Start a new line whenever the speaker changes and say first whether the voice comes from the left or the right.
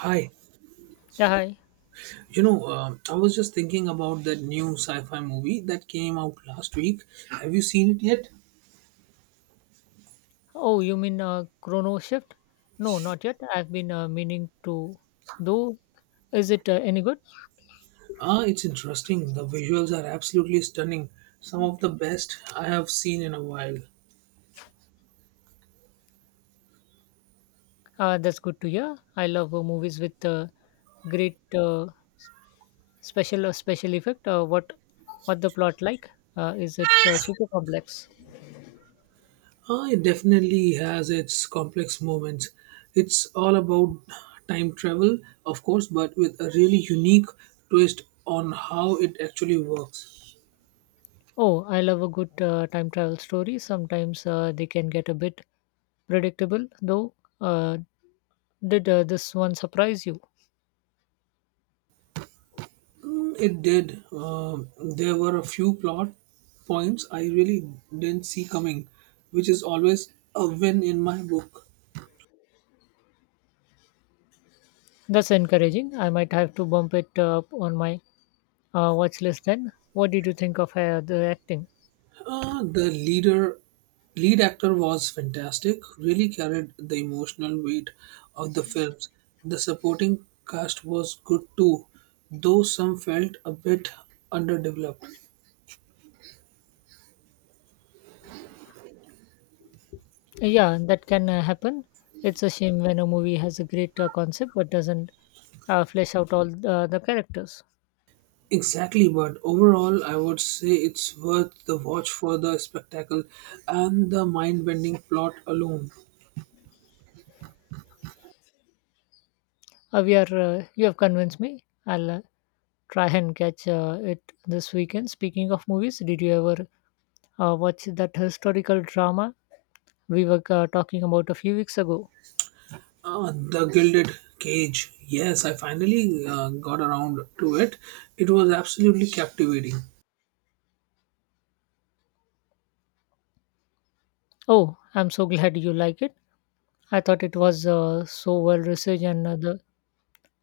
right: Hi,
left: Yeah, hi.
right: I was just thinking about that new sci-fi movie that came out last week. Have you seen it yet?
left: Oh, you mean Chrono Shift? No, not yet. I've been meaning to. Though, is it any good?
right: Ah, it's interesting. The visuals are absolutely stunning. Some of the best I have seen in a while.
left: That's good to hear. I love movies with great s- special special effect. What the plot like? Is it super complex?
right: Ah, it definitely has its complex moments. It's all about time travel, of course, but with a really unique twist on how it actually works.
left: Oh, I love a good time travel story. Sometimes they can get a bit predictable, though. Uh, did this one surprise you?
right: It did. There were a few plot points I really didn't see coming, which is always a win in my book.
left: That's encouraging. I might have to bump it up on my watch list. Then what did you think of the acting?
right: The lead actor was fantastic. Really carried the emotional weight of the films. The supporting cast was good too, though some felt a bit underdeveloped.
left: Yeah, that can happen. It's a shame when a movie has a great concept but doesn't flesh out all the characters.
right: Exactly, but overall, I would say it's worth the watch for the spectacle and the mind bending plot alone.
left: We are You have convinced me. I'll try and catch it this weekend. Speaking of movies, did you ever watch that historical drama we were talking about a few weeks ago?
right: The Gilded Cage. Yes, I finally got around to it. It was absolutely captivating.
left: Oh, I'm so glad you like it. I thought it was so well researched, and the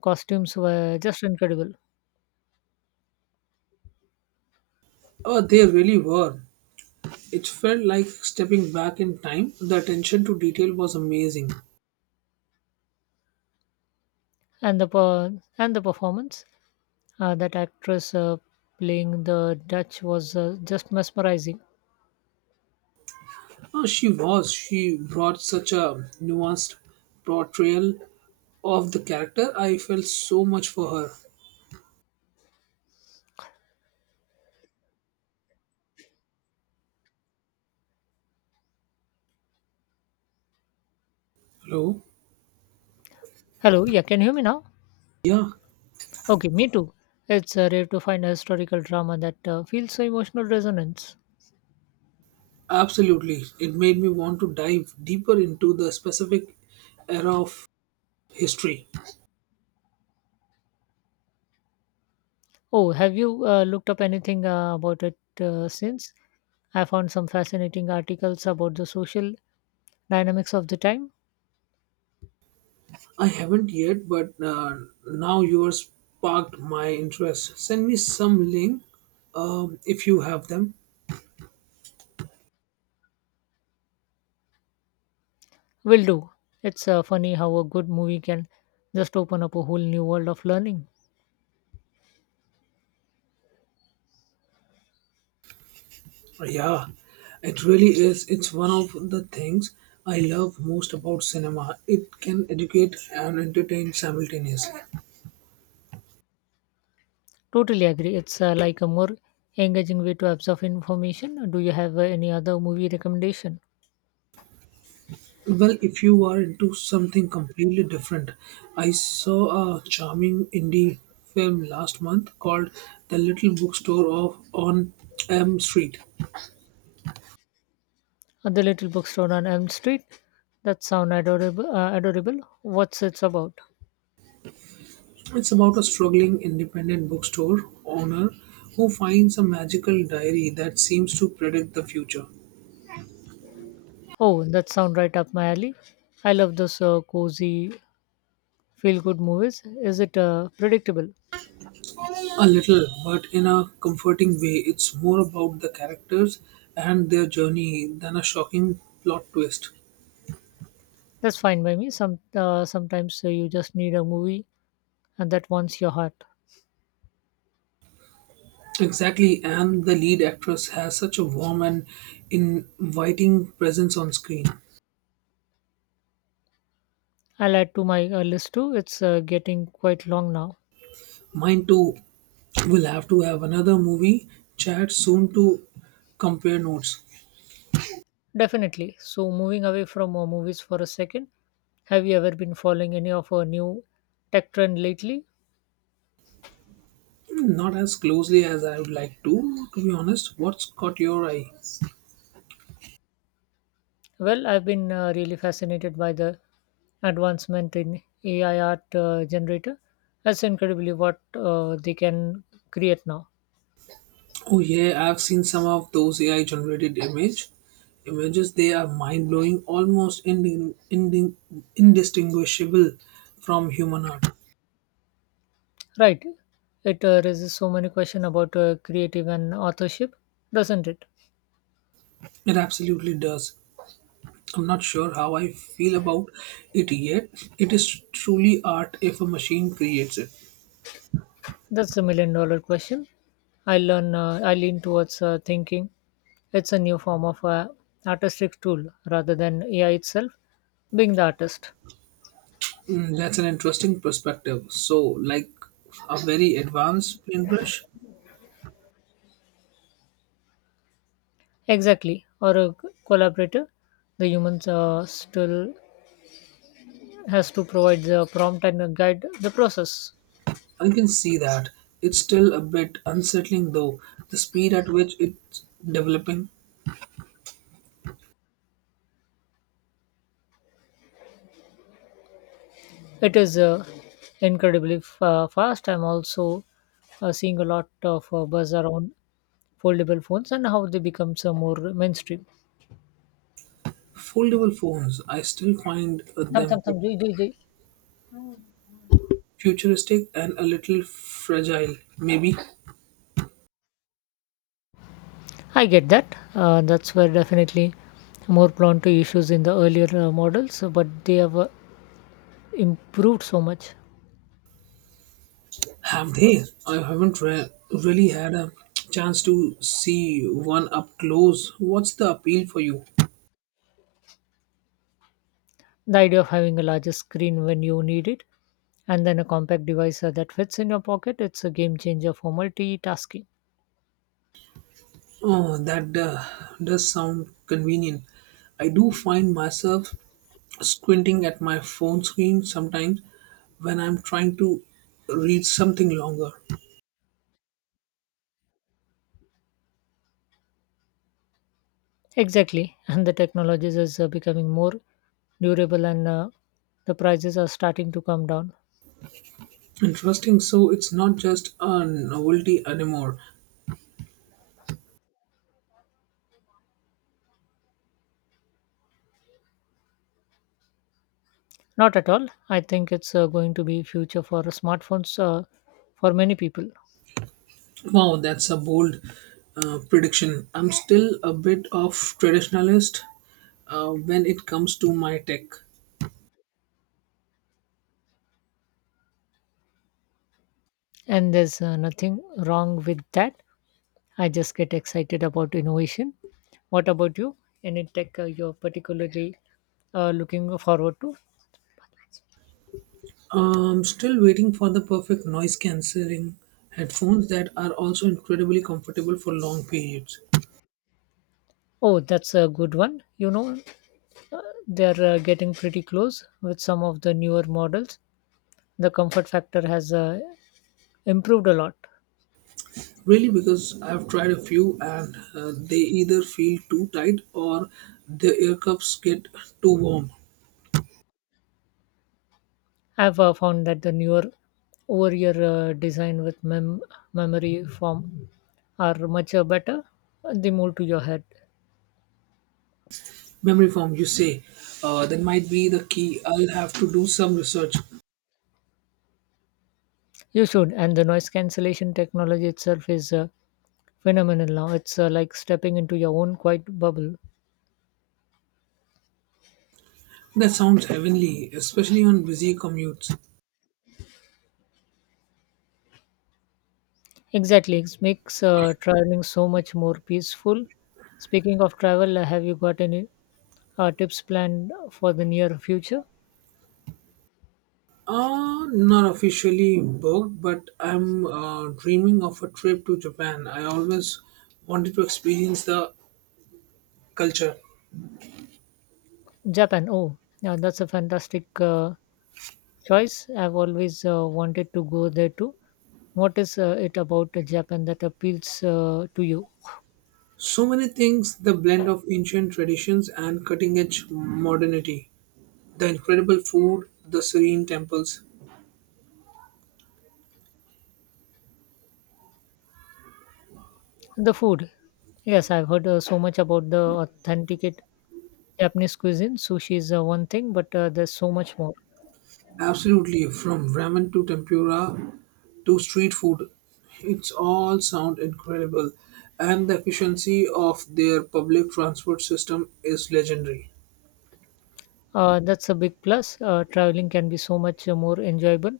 left: costumes were just incredible.
right: Oh, they really were. It felt like stepping back in time. The attention to detail was amazing.
left: and the per- and the performance, that actress playing the Dutch, was just mesmerizing.
right: Oh, she was. She brought such a nuanced portrayal of the character. I felt so much for her. Hello?
left: Hello, yeah, can you hear me now?
right: Yeah,
left: Okay, me too. It's rare to find a historical drama that feels so emotional resonance.
right: absolutely. It made me want to dive deeper into the specific era of history.
left: Oh, have you looked up anything about it since? I found some fascinating articles about the social dynamics of the time.
right: I haven't yet, but now you are sparked my interest. Send me some link if you have them.
left: Will do. It's funny how a good movie can just open up a whole new world of learning.
right: Yeah, it really is. It's one of the things I love most about cinema. It can educate and entertain simultaneously.
left: Totally agree. It's like a more engaging way to absorb information. Do you have any other movie recommendation?
right: Well, if you are into something completely different, I saw a charming indie film last month called The Little Bookstore of on M Street.
left: The Little Bookstore on Elm Street. That sound adorable. Adorable. What's it's about?
right: It's about a struggling independent bookstore owner who finds a magical diary that seems to predict the future.
left: Oh, that sound right up my alley. I love those cozy, feel-good movies. Is it predictable?
right: A little, but in a comforting way, it's more about the characters and their journey than a shocking plot twist.
left: That's fine by me. Sometimes you just need a movie, and that warms your heart.
right: Exactly, and the lead actress has such a warm and inviting presence on screen.
left: I'll add to my list too. It's getting quite long now.
right: Mine too will have to have another movie chat soon to compare notes.
left: Definitely. So, moving away from movies for a second, have you ever been following any of a new tech trend lately?
right: Hmm, not as closely as I would like to be honest. What's caught your eye?
left: Well, I've been really fascinated by the advancement in AI art generator. That's incredibly what they can create now.
right: Oh yeah, I've seen some of those AI generated images. They are mind blowing, almost indistinguishable from human art.
left: Right? It raises so many questions about creative and authorship, doesn't it?
right: It absolutely does. I'm not sure how I feel about it yet. It is truly art if a machine creates it.
left: That's $1 million question. I learn. I lean towards thinking it's a new form of artistic tool rather than AI itself being the artist.
right: Hmm, that's an interesting perspective. So, like a very advanced paintbrush.
left: Exactly, or a collaborator. The humans still has to provide the prompt and guide the process.
right: I can see that. It's still a bit unsettling though, the speed at which it's developing.
left: It is incredibly fast. I'm also seeing a lot of buzz around foldable phones and how they become some more mainstream.
right: Foldable phones, I still find
left: Thumb,
right: them a
left: thumb,
right: bit
left: thumb, joy, joy, joy.
right: futuristic and a little fragile. Maybe
left: I get that. That's where definitely more prone to issues in the earlier models, but they have improved so much.
right: have they? I haven't really had a chance to see one up close. What's the appeal for you?
left: The idea of having a larger screen when you need it, and then a compact device that fits in your pocket, it's a game changer for multitasking.
right: Oh, that does sound convenient. I do find myself squinting at my phone screen sometimes when I'm trying to read something longer.
left: Exactly. And the technologies is becoming more durable, and the prices are starting to come down.
right: Interesting. So it's not just a novelty anymore.
left: Not at all. I think it's going to be future for smartphones for many people.
right: Wow, that's a bold prediction. I'm still a bit of traditionalist when it comes to my tech.
left: And there's nothing wrong with that. I just get excited about innovation. What about you? Any tech you're particularly looking forward to?
right: I'm still waiting for the perfect noise cancelling headphones that are also incredibly comfortable for long periods.
left: Oh, that's a good one. You know, uh, they're getting pretty close with some of the newer models. The comfort factor has improved a lot.
right: Really, because I've tried a few and they either feel too tight or the air cups get too warm.
left: I've found that the newer over year design with memory foam are much better. They move to your head.
right: Memory foam, you say. That might be the key. I'll have to do some research.
left: You should. And the noise cancellation technology itself is phenomenal now. It's like stepping into your own quiet bubble.
right: That sounds heavenly, especially on busy commutes.
left: Exactly, it makes traveling so much more peaceful. Speaking of travel, have you got any tips planned for the near future?
right: Not officially booked, but I'm dreaming of a trip to Japan. I always wanted to experience the culture.
left: Japan. Oh, yeah, that's a fantastic choice. I've always wanted to go there too. What is it about Japan that appeals to you?
right: So many things the blend of ancient traditions and cutting edge modernity. The incredible food, the serene temples.
left: The food. Yes, I've heard so much about the authentic Japanese cuisine. Sushi is one thing, but there's so much more.
right: Absolutely, from ramen to tempura to street food. It's all sound incredible. And the efficiency of their public transport system is legendary.
left: That's a big plus. Traveling can be so much more enjoyable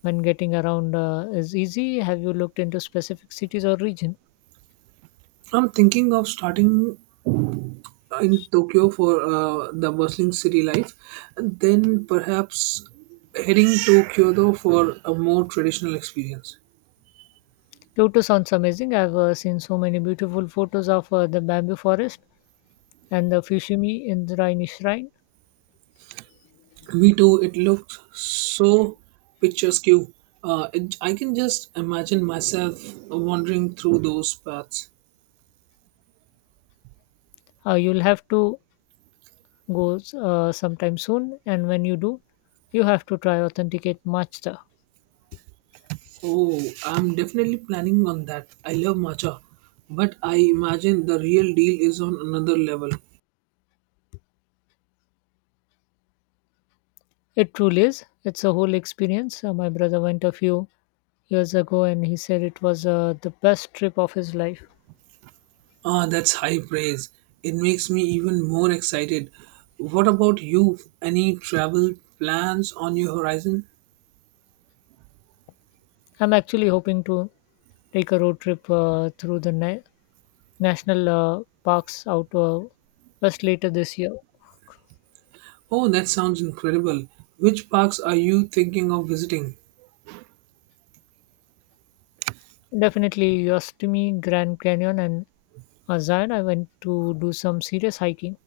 left: when getting around is easy. Have you looked into specific cities or region?
right: I'm thinking of starting in Tokyo for the bustling city life, and then perhaps heading to Kyoto for a more traditional experience.
left: Kyoto sounds amazing. I've seen so many beautiful photos of the bamboo forest and the Fushimi Indraini shrine.
right: Me too. It looks so picturesque. I can just imagine myself wandering through those paths.
left: You'll have to go sometime soon, and when you do, you have to try authenticate matcha.
right: Oh, I'm definitely planning on that. I love matcha, but I imagine the real deal is on another level.
left: It truly is. It's a whole experience. My brother went a few years ago, and he said it was the best trip of his life.
right: Ah, that's high praise. It makes me even more excited. What about you? Any travel plans on your horizon?
left: I'm actually hoping to take a road trip through the national parks out west later this year.
right: Oh, that sounds incredible. Which parks are you thinking of visiting?
left: Definitely Yosemite, Grand Canyon, and Zion. I went to do some serious hiking.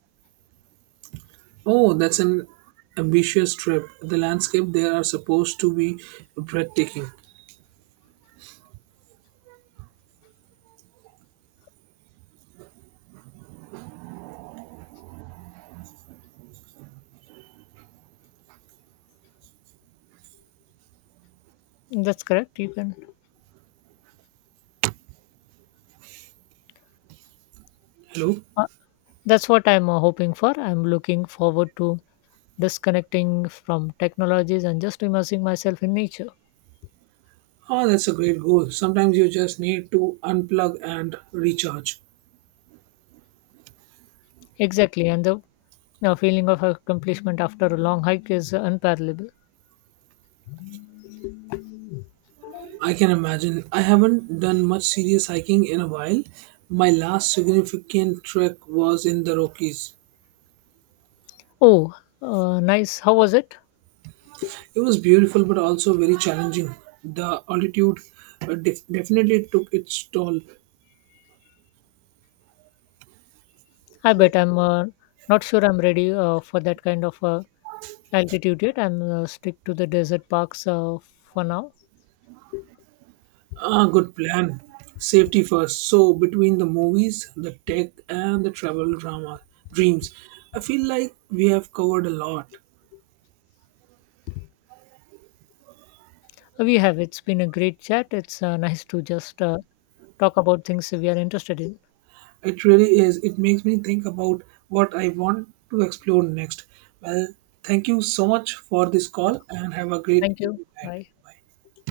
right: Oh, that's an ambitious trip. The landscape there are supposed to be breathtaking.
left: That's correct. You can.
right: Hello?
left: Uh, that's what I'm hoping for. I'm looking forward to disconnecting from technologies and just immersing myself in nature.
right: Oh, that's a great goal. Sometimes you just need to unplug and recharge.
left: Exactly, and the feeling of accomplishment after a long hike is unparalleled.
right: I can imagine. I haven't done much serious hiking in a while. My last significant trek was in the Rockies.
left: Oh, nice. How was it?
right: It was beautiful but also very challenging. The altitude definitely took its toll.
left: I bet. I'm not sure I'm ready for that kind of altitude yet. I'm stick to the desert parks for now.
right: Ah, good plan. Safety first. So between the movies, the tech, and the travel drama dreams, I feel like we have covered a lot.
left: We have. It's been a great chat. It's nice to just talk about things we are interested in.
right: It really is. It makes me think about what I want to explore next. Well, thank you so much for this
left: Yeah.
right: call, and have a great
left: Thank you.
right: evening ahead.
left: Bye.
right: Bye.